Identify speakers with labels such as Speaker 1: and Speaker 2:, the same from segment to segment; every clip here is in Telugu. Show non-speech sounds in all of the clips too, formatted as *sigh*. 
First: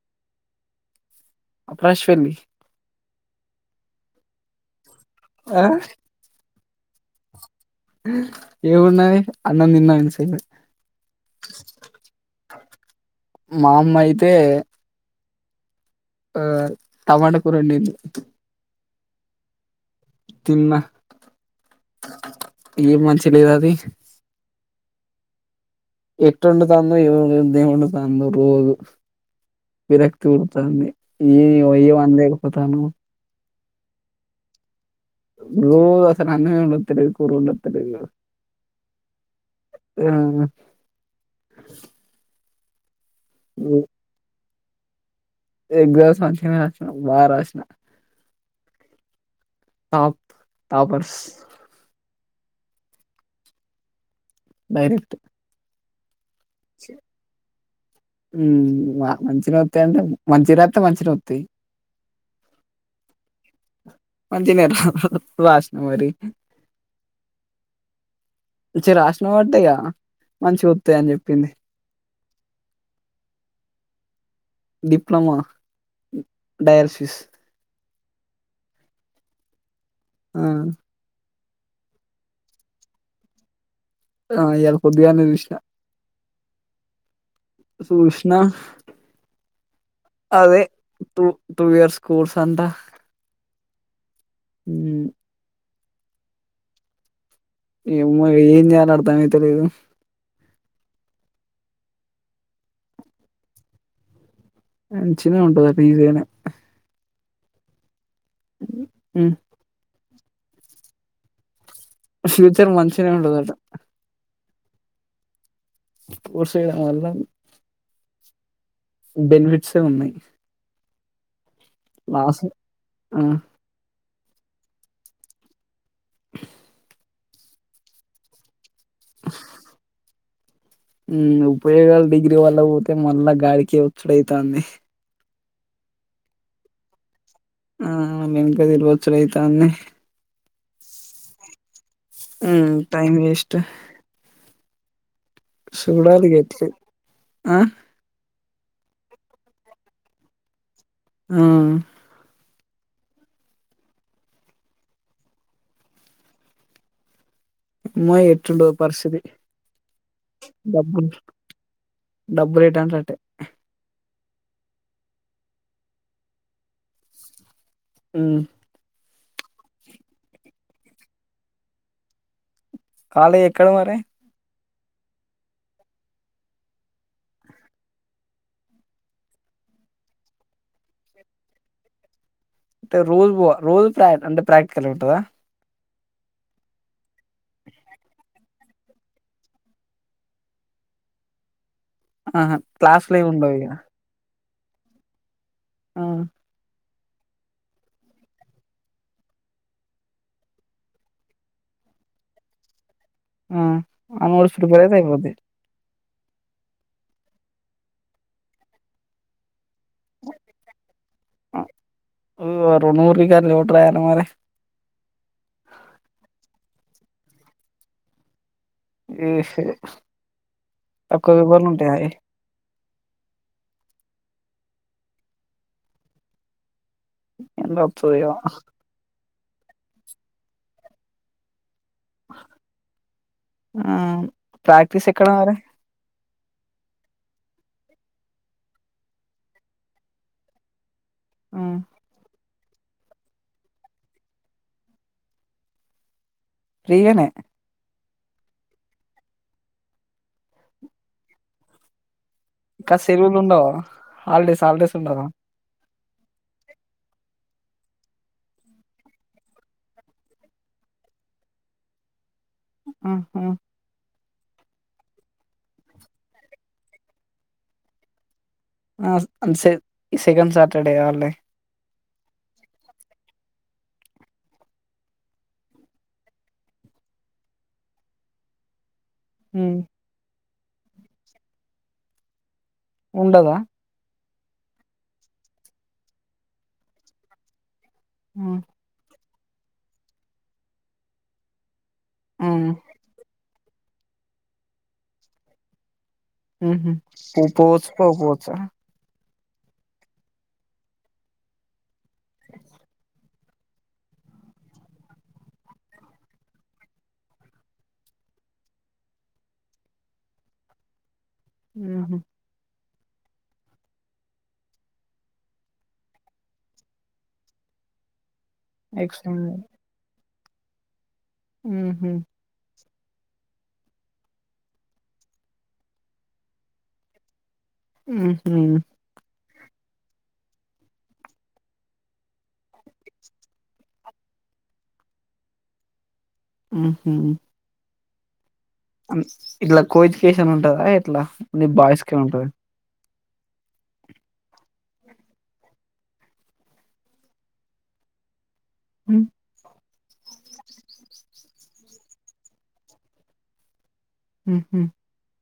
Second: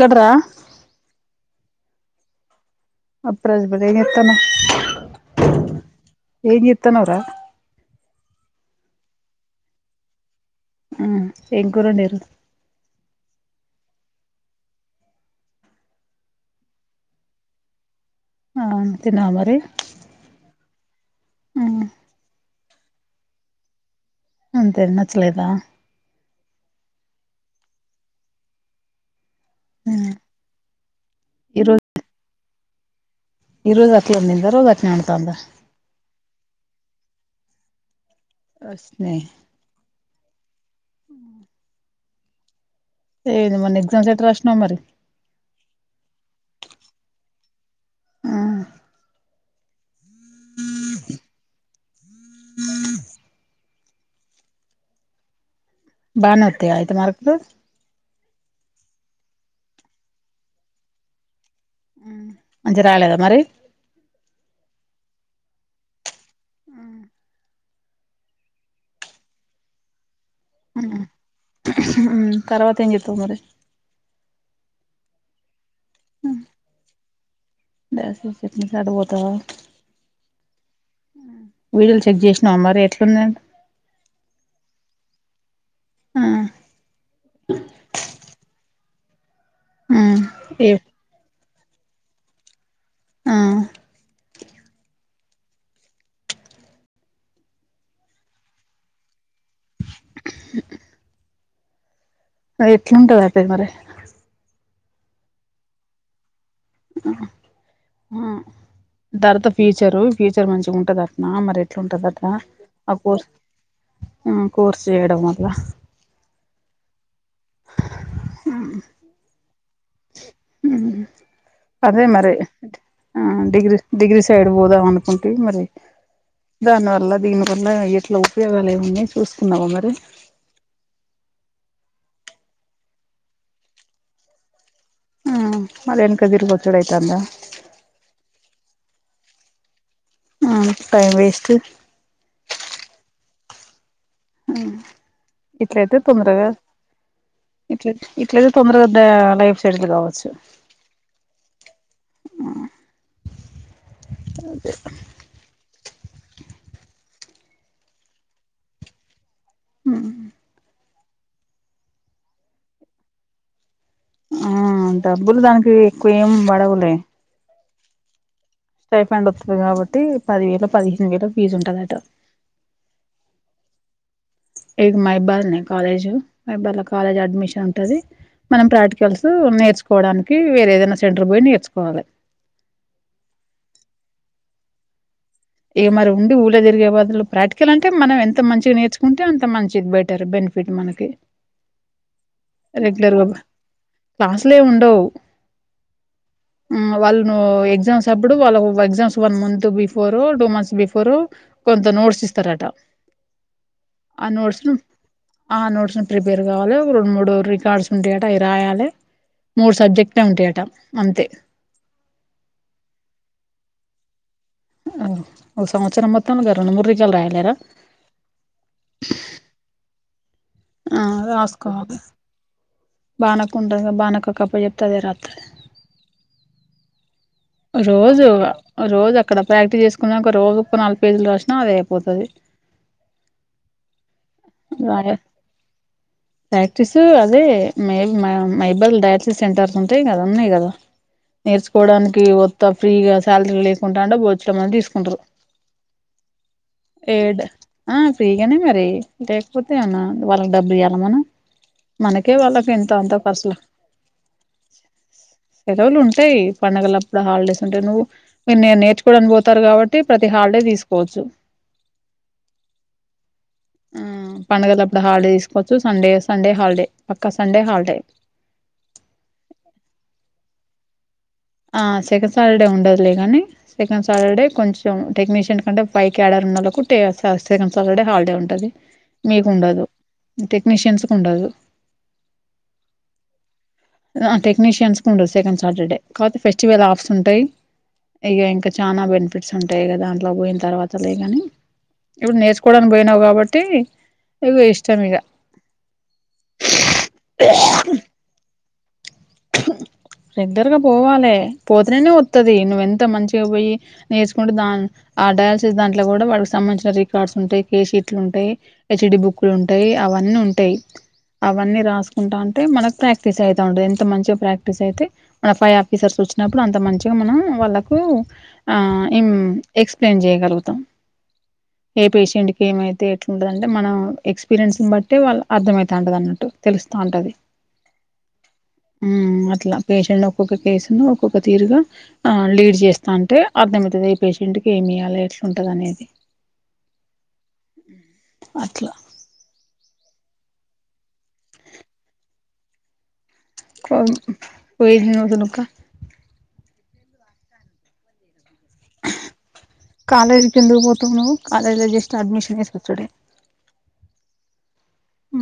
Speaker 1: గడ్రా
Speaker 2: అపశ్వల్లి
Speaker 1: అప్రాజ్భతి ఏం చేత్తనవ్
Speaker 2: ఆ
Speaker 1: ఏన్ చేత్తనవురా
Speaker 2: ఎవున్నాయి అన్నం తిన్నాక తిన్
Speaker 1: ఆ ఎం కూర వండారు
Speaker 2: మా అమ్మ అయితే ఆ టమాటకూరండీ
Speaker 1: అంతే నా మరి
Speaker 2: తిన్నా
Speaker 1: ఆ
Speaker 2: ఏం మంచి లేదు అది
Speaker 1: అంతె నచ్చలేదా
Speaker 2: ఎట్టు ఉండు తందో ఏమో ఉండు తందో రోజ్ విరక్తి పుడతాంది ఈ ఏ వం లేకపో తను
Speaker 1: ఈరోజు అట్లనే నిద్రపో ట్టినాడు
Speaker 2: రోజసలు అన్నమే ఉండదు తెలిదు స్కూల్లో అడగు
Speaker 1: వస్నే ఏంది మొన్నా ఎగ్జామ్స్ ఎట్టా రాసినవ్ కమ్మరి
Speaker 2: యే ఎగ్జామ్స్ మంచిగానే రాసిన బాగా రాసినా టాప్ టాపర్స్
Speaker 1: ఉ
Speaker 2: డైరెక్ట్
Speaker 1: బానే వత్తయ అయితే మార్కులు
Speaker 2: హ్మ్ మంచిగానే వతాయి అంటే మంచిగా రాస్తే మంచిగానే వస్తాయ్
Speaker 1: మంచిగ రాలే మరి
Speaker 2: మంచి గనే రాసిన మరి మంచిగ రాసినవటగా
Speaker 1: తర్వాత ఎం చెత్తవు మరి
Speaker 2: డిప్లోమా డైలసిస్
Speaker 1: *unintelligible* అట్నా నుంచి అటు పోతావా
Speaker 2: ఆ
Speaker 1: వీడియోలు చెక్ చేసినావ మరి ఎట్లుందంటా
Speaker 2: ఆ ఇయ్యాల పొద్దుగాల్నే చూసిన
Speaker 1: ఆ
Speaker 2: చూష్ణ అదే
Speaker 1: ఏ
Speaker 2: తూ టూ ఇయర్స్ స్కూల్స్ అంతా
Speaker 1: ఆ
Speaker 2: హ్మ్ ఏమో ఏం చేయాలో అర్ధం అయితా లేదు.
Speaker 1: మరీ ఎట్లుంటది అయితే మరి
Speaker 2: మంచిగానే ఉంటది పిజేనే
Speaker 1: ఆ ఆ తర్వాత ఫిచరు ఫ్యూచర్ మంచిగా ఉంటుందా అట్నా మరి ఎట్లుంటదట
Speaker 2: ఫ్యూచర్
Speaker 1: ఆ
Speaker 2: మంచినే
Speaker 1: కోర్స్
Speaker 2: ఉండదట
Speaker 1: ఆ కోర్స్ చేయడం వల్ల
Speaker 2: కోర్స్ *unintelligible* బెనిఫిట్సే ఉన్నాయి.
Speaker 1: అదే మరి
Speaker 2: లాస్
Speaker 1: ఆ డిగ్రీ డిగ్రీ సైడ్ పోదాం అనుకుంటే మరి దానివల్ల దీని వల్ల ఎట్లా ఉపయోగాలు ఏమ్ అన్నీ చూసుకున్నావా మరి
Speaker 2: ఉమ్ ఉపయోగాలు డిగ్రీ వాల్లక్ పోతే మళ్ళా గాడికి వచ్చుడయితాంది
Speaker 1: ఆ మళ్ళ ఎనక దిరుకొస్త డైతాంద
Speaker 2: ఆ వెెంక దీరుకొచ్చడైతాంది
Speaker 1: ఆ టైమ్ వేస్టు
Speaker 2: ఉమ్ టైమ్ వేస్ట్
Speaker 1: ము
Speaker 2: సూడాలి ఇ గట్లే ఆ
Speaker 1: అట్లయితే తొందరగ దా లైఫ్ సైటిల్ కావచ్చు
Speaker 2: మ్
Speaker 1: అదే
Speaker 2: అమ్మో ఎట్లుంటదో పరిస్థితి
Speaker 1: ఉ హ్మ్
Speaker 2: డబ్బులు డబ్బులెటంటే అటే
Speaker 1: ఆహా డబ్బులు దానికి ఎక్కువ ఏం బడవులే
Speaker 2: హ్మ్
Speaker 1: రిఫండ్ వాత్తది కాబట్టి పది వేలో, పదిహేను వేలో ఫీజు ఉంటదట
Speaker 2: కాలేజ్ ఎక్కడ మరి
Speaker 1: ఏ మహాబాద్లనే కాలేజ్. మైబాద్లా కాలేజ్ అడ్మిషన్ ఉంటది. మనం ప్రాక్టికల్స్ నేర్చుకోవడానికి వేరే ఏదైనా సెంటర్ పోయి నేర్చుకోవాలి.
Speaker 2: అంటే రోజు వ రోజు ప్ర అంటే ప్రాక్టికల్ ఉంటదా
Speaker 1: ఇగ మరి ఉండి ఊల్లో తిరిగే బదులు ప్రాక్టికల్ అంటే మనం ఎంత మంచిగా నేర్చుకుంటే అంత మంచిది బెటర్ బెనిఫిట్ మనకి
Speaker 2: ఆహ క్లాస్ లేవి ఉండవు ఇగ
Speaker 1: లే ఉండవు
Speaker 2: ఆ
Speaker 1: ఉమ్ వాళ్ళు ఎగ్జామ్స్ అప్పుడు వాళ్ళ ఎగ్జామ్స్ వన్ మంత్ బిఫోర్ రూ డు మంత్స్ బిఫోరు కొంత నోట్స్ ఇస్తారట
Speaker 2: ఆ ఆ నోడ్స్ గాదు ఇంక అదె
Speaker 1: ఆ నోట్స్ ను ప్రిపేర్ కావాలె రెండు మూడు రికార్డ్స్ ఉంటాయట అవి రాయాలి మూడు సబ్జెక్ట్ ఉంటయట అంతే
Speaker 2: ఆ! రా యనమాలె
Speaker 1: మ్ సంవత్సరం మొత్తం ఇగ రెండు మూడు రోజుల్లో రాయలేర
Speaker 2: ఈ హ్
Speaker 1: ఆ
Speaker 2: తొక్కవిభర్లు
Speaker 1: రాసుకోవాలి
Speaker 2: ఉంటాయాయ్
Speaker 1: బానక్క ఉంటది బానక్కకు అప్పచెబితే అదే రాత్తది
Speaker 2: ఎన్ని రాత్తదో
Speaker 1: రోజు
Speaker 2: ఏమో
Speaker 1: రోజక్ ఇక్కడ ప్రాక్టీస్ చేసుకున్నాక ఒక రోజు ఒక నాలుగు పేజీలు రాసిన అదే అయిపోతది
Speaker 2: ఆ ప్రాక్టీస్
Speaker 1: రాయ
Speaker 2: ఎక్కడ మరే
Speaker 1: ప్రాక్టీస్ అదే మెల్ మై మైబాల్ లో డయాలసిస్ సెంటర్స్ ఉంటాయి కదా ఉన్నాయి గదా
Speaker 2: హ్మ్
Speaker 1: నేర్చుకోవడానిక్ కొత్త ఫ్రీగా శాల్రీ లేకుండా అంటే భోచ్చడు మంది తీసుకుంటరు
Speaker 2: ఫ్రీగానే
Speaker 1: పేడ్ ఆ ఫ్రీగానే మరి లేకపోతే ఎమన్నా వాళ్ళకి డబ్బులు ఇయ్యాల మనం మనకి
Speaker 2: ఇంకా సెలువులు ఉండవా హాలిడేస్ హాలిడేస్ ఉండదా
Speaker 1: ఉంటయ్ పండగలప్ అప్పుడు హాలిడేస్ ఉంటాయి నువ్వు మీరు నేను నేర్చుకోవడానికి పోతారు కాబట్టి ప్రతి హాలిడే తీసుకోవచ్చు.
Speaker 2: ఆ హ
Speaker 1: ఆ పండుగల అప్పుడు హాలిడే తీసుకోవచ్చు సండే సండే హాలిడే పక్కా సండే హాలిడే
Speaker 2: ఆ సెకండ్ సాటర్డే హాలిడే
Speaker 1: ఆ సెకండ్ సాటర్డే ఉండదులేగాని సెకండ్ సాటర్డే కొంచెం టెక్నీషియన్ కంటే పైక్యాడర్ ఉన్నోళ్ళకు ట సెకండ్ సాటర్డే హాలిడే ఉంటది.
Speaker 2: హ్మ్
Speaker 1: మీకుండదు టెక్నీష్యన్స్ కు ఉండదు
Speaker 2: ఉండద
Speaker 1: టెక్నీషియన్స్ కు ఉండదు సెకండ్ సాటర్డే కాపతే ఫెస్టివల్ ఆఫర్స్ ఉంటాయి ఇక
Speaker 2: హ్మ్
Speaker 1: ఇంకా చానా పిట్స్ ఉంటాయి కదా దాంట్లో పోయిన తర్వాతలే కాని ఇప్పుడు
Speaker 2: హ్మ్.
Speaker 1: నేర్చుకోవడానికి పోయినవు కాబటి ఇగ ఇష్టం ఇగ
Speaker 2: ఉ హ్ పో పోవచ్చు పోక పోవచ్చా
Speaker 1: రెగ్యులర్గా పోవాలె పోతేనెనే వత్తది. నువ్వెంత మంచిగా పోయి నేర్చుకుంటే దా ఆ డయాలసీస్ దాంట్లో కూడా వాళ్లకి సంబంధించిన రికార్డ్స్ ఉంటాయి, కేస్ షీట్లు ఉంటాయి, హెచ్డి బుక్లు ఉంటాయి అవన్నీ ఉంటాయి. అవన్నీ
Speaker 2: ఉహు
Speaker 1: రాసుకుంటాంటే మనకు ప్రాక్టీసయతా ఉంటది మంచిగా ప్రాక్టీస్ అయితే మన పై ఆఫీసర్స్ వచ్చినప్పుడు అంత మంచిగా మనం వాళ్ళకు ఆ
Speaker 2: ఎక్స్ట్రా
Speaker 1: ఇమ్ ఎక్స్ప్లెయిన్ చెయి కలుగుతాం ఏ
Speaker 2: ఉహు
Speaker 1: పేషెంట్కి ఏమయితే ఎట్లుంటదంటే మనం ఎక్స్పీరియన్స్ని బట్టి వాళ్ళు అర్థమవుతా ఉంటది అన్నట్టు తెలుస్తా ఉంటది
Speaker 2: ఉ హ్
Speaker 1: ఉ అట్లా పేషెంట్ ఒక్కొక్క కేసు ను ఒక్కొక్క తీరుగా ఆ లీడ్ చేస్తాంటే అర్థమయితది ఏ పేషెంట్ కి ఏమియ్యాలి ఎట్లుంటది అనేది.
Speaker 2: ఆహా
Speaker 1: అట్లా
Speaker 2: అ ఇట్లా కో ఎడ్యూకేషన్ ఉంటదా ఎట్లా ఓన్లీ బాయ్స్కే ఉంటదా
Speaker 1: కొ పోయినుదనకా కాలేజీ కెందుకు పోతున్నవు కాలేజ్ లో జస్ట్ అడ్మిషన్ జేసోచ్చుడే
Speaker 2: హ్ హ్
Speaker 1: ఆ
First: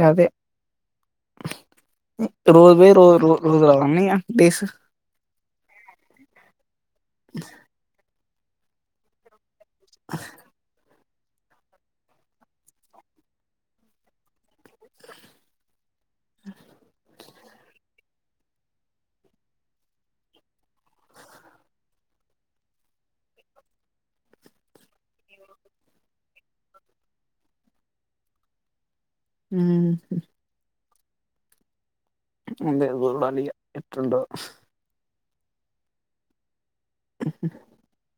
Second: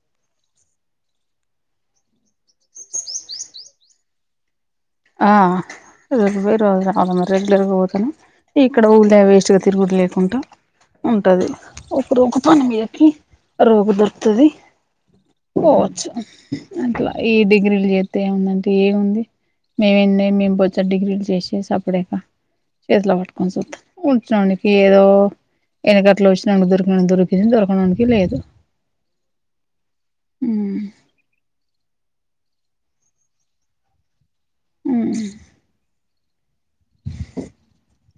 Speaker 2: గదే రోజ్ బై రోజ్ ర రోజ్ రావాల్నా డేస్
Speaker 1: ఆ రోజు పొయి రోజు రా అ *unintelligible* రెగ్యులర్గా పోతే నె ఇక్కడ ఊర్ల వేస్ట్ గ తిరుగుడు లేకుంట ఉంటది ఒకరు ఒక పని మీదకి రోపు దొరుకుతది పోవచ్చ్ అట్లా ఈ డిగ్రీలు జే తే ఉందంటే ఏముంది మే ఎన్నై మేము బొచ్చెడు డిగ్రీలు చేసేసి అప్పుడే ఇక చేతిలో పట్టుకొని సూత్తాం ఉజ్జోనికి ఏదో ఎనకట్లు వచ్చినానికి దొరికినోనికి దొరికి దొరకనోనికి లేదు
Speaker 2: ఊహూ అేడు అాల ఇట్ండ *unintelligible*
Speaker 1: అ
Speaker 2: *inaudible*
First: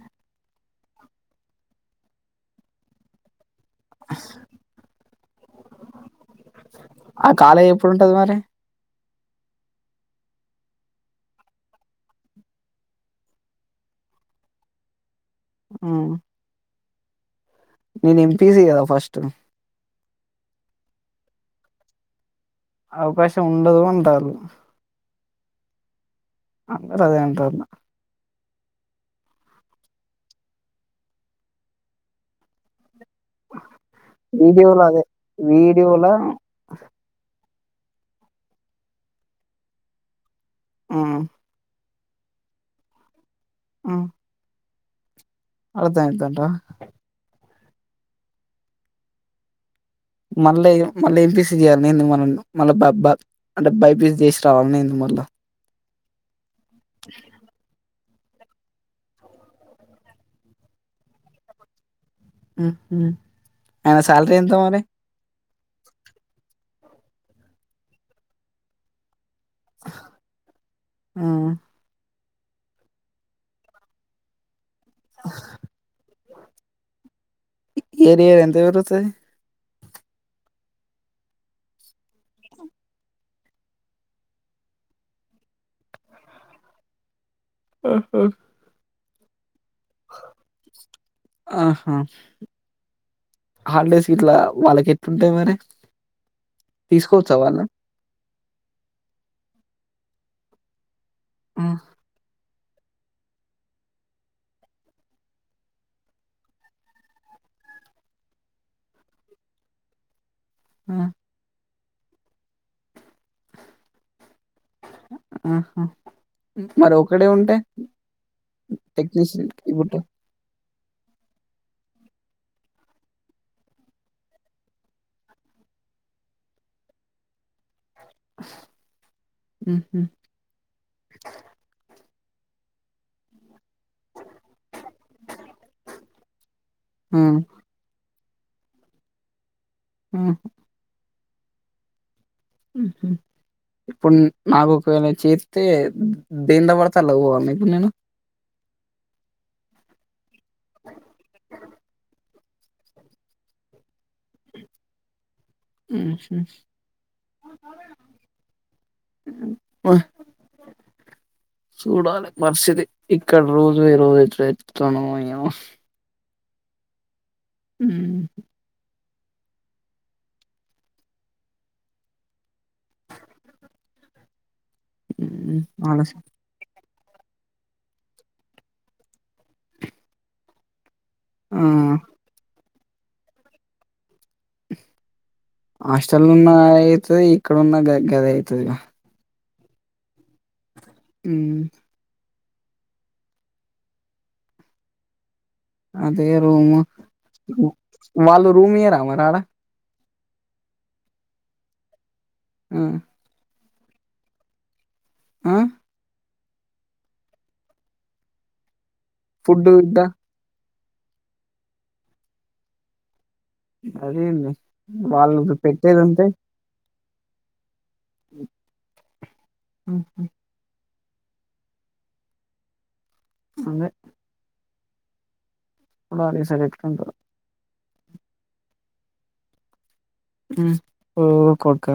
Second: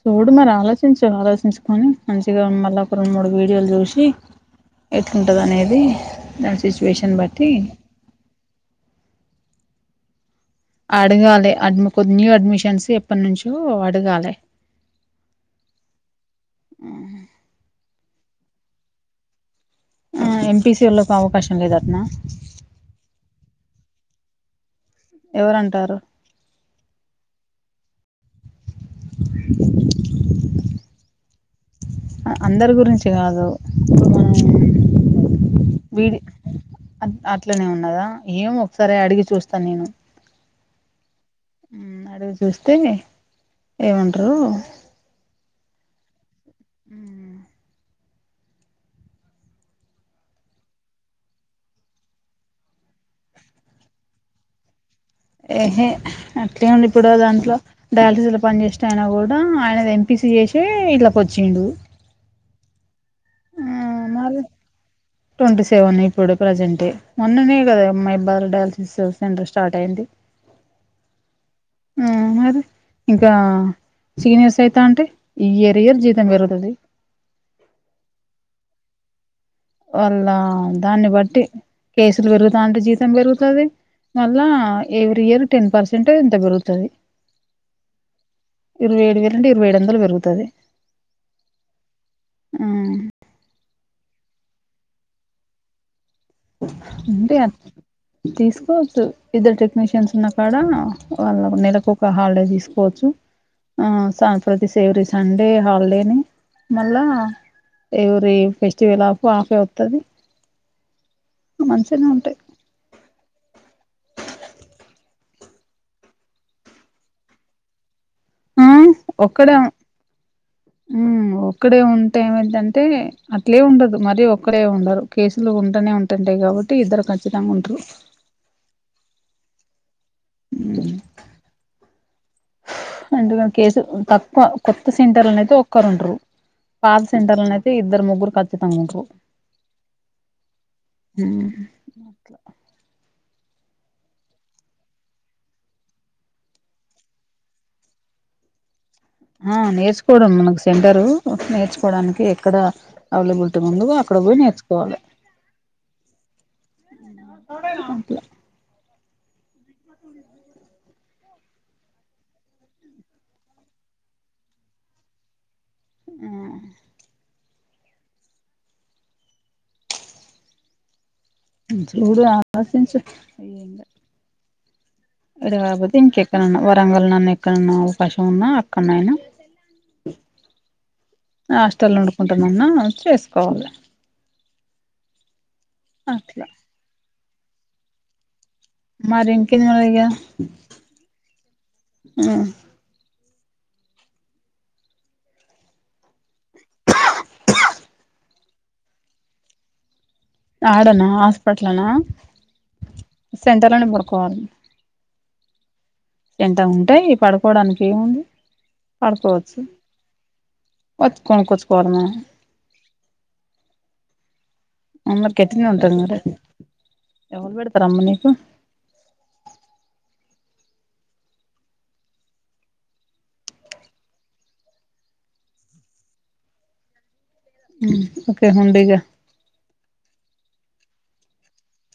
Speaker 1: చూడు మరి ఆలోచించు ఆలోచించుకొని మంచిగా మళ్ళ ఒక రెండు మూడు వీ వీడియోలు చూసి ఎట్లుంటదని అనేది దాని సిచుయేషన్
Speaker 2: ఆ
Speaker 1: బట్టి
Speaker 2: కాలేజ్ ఎప్పుడుంటది మరి
Speaker 1: అడగాలి అడ్మ్ కొద్ద్ న్యూ అడ్మిషన్స్ ఎప్పడి నుంచో అడగాలి
Speaker 2: ఆ
Speaker 1: ఆ
Speaker 2: నేను ఎం పి సి కదా ఫస్ట్
Speaker 1: ఆ ఎం పి సి వాళ్ళకు అవకాశం లేదటనా
Speaker 2: అవకాశం ఉండదు అంటారు
Speaker 1: ఎవరంటారు
Speaker 2: అందరూ అదే అంటార్నా
Speaker 1: *inaudible* అందరి గురించి తి కాదు
Speaker 2: వీడియోలో అదే
Speaker 1: *unintelligible*
Speaker 2: వీడియోలా
Speaker 1: ఇట్లనే ఉన్నదా ఏం ఒకసారి అడిగి చూస్తాను నేను
Speaker 2: ఆ
Speaker 1: ఉమ్ అడుగు చూస్తే ఏమంటరు
Speaker 2: అర్థం ఐతాయంటవా మళ్ళీ ఇగ మళ్ళీ ఎం పి సి చేయ్యాలనేంది మన మళ్ళా బ బ అంటే బై పీ సి చేసి రావాల్నేంది మళ్ళీ
Speaker 1: అ అట్లే ఉండి ఇప్పుడో దాంట్లో డయాలసీస్ లో పనిచేసినాయన కూడా ఆయనది ఎం పీ సీ చేసే ఇట్లకి వచ్చిండు
Speaker 2: హ్మ్ హ్మ్ ఆయన శాలరీ ఎంత మరి
Speaker 1: ట్వంటీ సెవెన్ ఇప్పుడు ప్రజెంటే మొన్ననే కద అమ్మాయి బ్బర్ డయాలసిస్ టెండర్ స్టార్ట్ అయింది హ్మ్ మ్ మది ఇంకా చికినేస్ అయి తాంటే ఇయర్ ఇయర్ జీతం పెరుగు అది
Speaker 2: ఏరియర్ ఎంత ఇరుతుది
Speaker 1: వాళ్ళ దాన్ని బట్టి కేసులు పెరుగుతా అంటే జీతం పెరుగుతుది. మళ్ళా ఎవరీ ఇయర్ టెన్ పర్సెంట్ ఇంత పెరుగుతుది.
Speaker 2: ఆహ
Speaker 1: ఇరవై ఏడు వేలు అంటే ఏడువందలు పెరుగుతాది
Speaker 2: ఆహా
Speaker 1: ఊ
Speaker 2: హాలిడేస్ ఇట్లా వాళ్ళకి ఎట్టుంటాయి మరి తీసుకోవచ్చా
Speaker 1: అంటే
Speaker 2: వాళ్ళ
Speaker 1: తీసుకోవచ్చు ఇద్దరు టెక్నీషియన్స్ ఉన్నా కాడ వాళ్ళ నెలకు ఒక హాలిడే తీసు పోచ్చు ఆ స ప్రతి ఎవ్రీ సండే హాలిడే ని మళ్ళా ఎవరి ఫెస్టివల్ ఆఫ్ ఆఫే వత్తాది
Speaker 2: ఆ
Speaker 1: మంచిగానె ఉంటాయి
Speaker 2: ఆహా మరొకడే ఉంటే
Speaker 1: ఆ
Speaker 2: టెక్నిషయన్ ఈ బుట్
Speaker 1: ఊ ఒక్కడే ఉంటే ఏమయిదంటే అట్లే ఉండదు. మరీ ఒక్కడే ఉండరు కేసులు ఉంటూనే ఉంటుంటాయి. కాబట్టి ఇద్దరు ఖచ్చితంగా ఉంటారు.
Speaker 2: ఉహు
Speaker 1: అ అంటుధన్ కేసు తక్కువ కొత్త సెంటర్న అయితే ఒక్కరు ఉండరు. పాత సెంటర్లను అయితే ఇద్దరు ముగ్గురు కచ్చితంగా ఉండరు
Speaker 2: ఆ
Speaker 1: ఊ
Speaker 2: ఉహు ఇప్పుడు నాకు ఒకవేళ చేతే దేని ద పడతేలా పోవాలి ఇప్పుడు నేను
Speaker 1: ఆ నేర్చుకోవడం మన ఒక సెంటరు నేర్చుకోవడానికి అక్కడ అవైలబిలిటీ ముందు అక్కడ పోయి నేర్చుకోవాలి.
Speaker 2: నేను
Speaker 1: *unintelligible* అట్లా
Speaker 2: *unintelligible* చూడాలి పరిస్థితి ఇక్కడ రోజు వే రోజు తెతుతాను ఏమో
Speaker 1: ఊ
Speaker 2: ఊ
Speaker 1: చూడు ఆలోచించు ఏందో అది కాకపోతే
Speaker 2: ఆలోచిం
Speaker 1: ఇంకెక్కడన్నా. రంగల్ నన్న ఎక్కడన్నా అవకాశం ఉన్నా అక్కడనయినా.
Speaker 2: ఆ
Speaker 1: హాస్టల్ లో వండుకుంటా నన్న చేసుకోవాలి.
Speaker 2: హాస్టల్
Speaker 1: అట్లా
Speaker 2: ఉన్న అయితే ఇక్కడ ఉన్న గ గదే తది గా
Speaker 1: కేంద్ మారీగా
Speaker 2: ఉహ్మ్
Speaker 1: ఉహ్
Speaker 2: అదే రూమ్. ఉహ్ వాళ్ళు రూమ్ ఇయ్యరా మరా ఆడ
Speaker 1: ఆడనా హాస్పట్లనా
Speaker 2: ఉహ్
Speaker 1: సెంటర్లోనే పడుకోవాలీ
Speaker 2: ఆహ్
Speaker 1: ఎంత ఉంటాయి పడుకోడానికి ఏముంది. పడుకోవచ్చు.
Speaker 2: ఫుడ్ గిట్ట
Speaker 1: కొచుకో కుచుకోమా
Speaker 2: అదేంది వాళ్ళు పెట్టేదింతే.
Speaker 1: ఎవ బడ రమ్మ నీకు
Speaker 2: అందే ఉండాలి సలెంట్ గుంటడు
Speaker 1: ఉహ్మ్ ఓకే ఉండీగా
Speaker 2: ఉకొక్క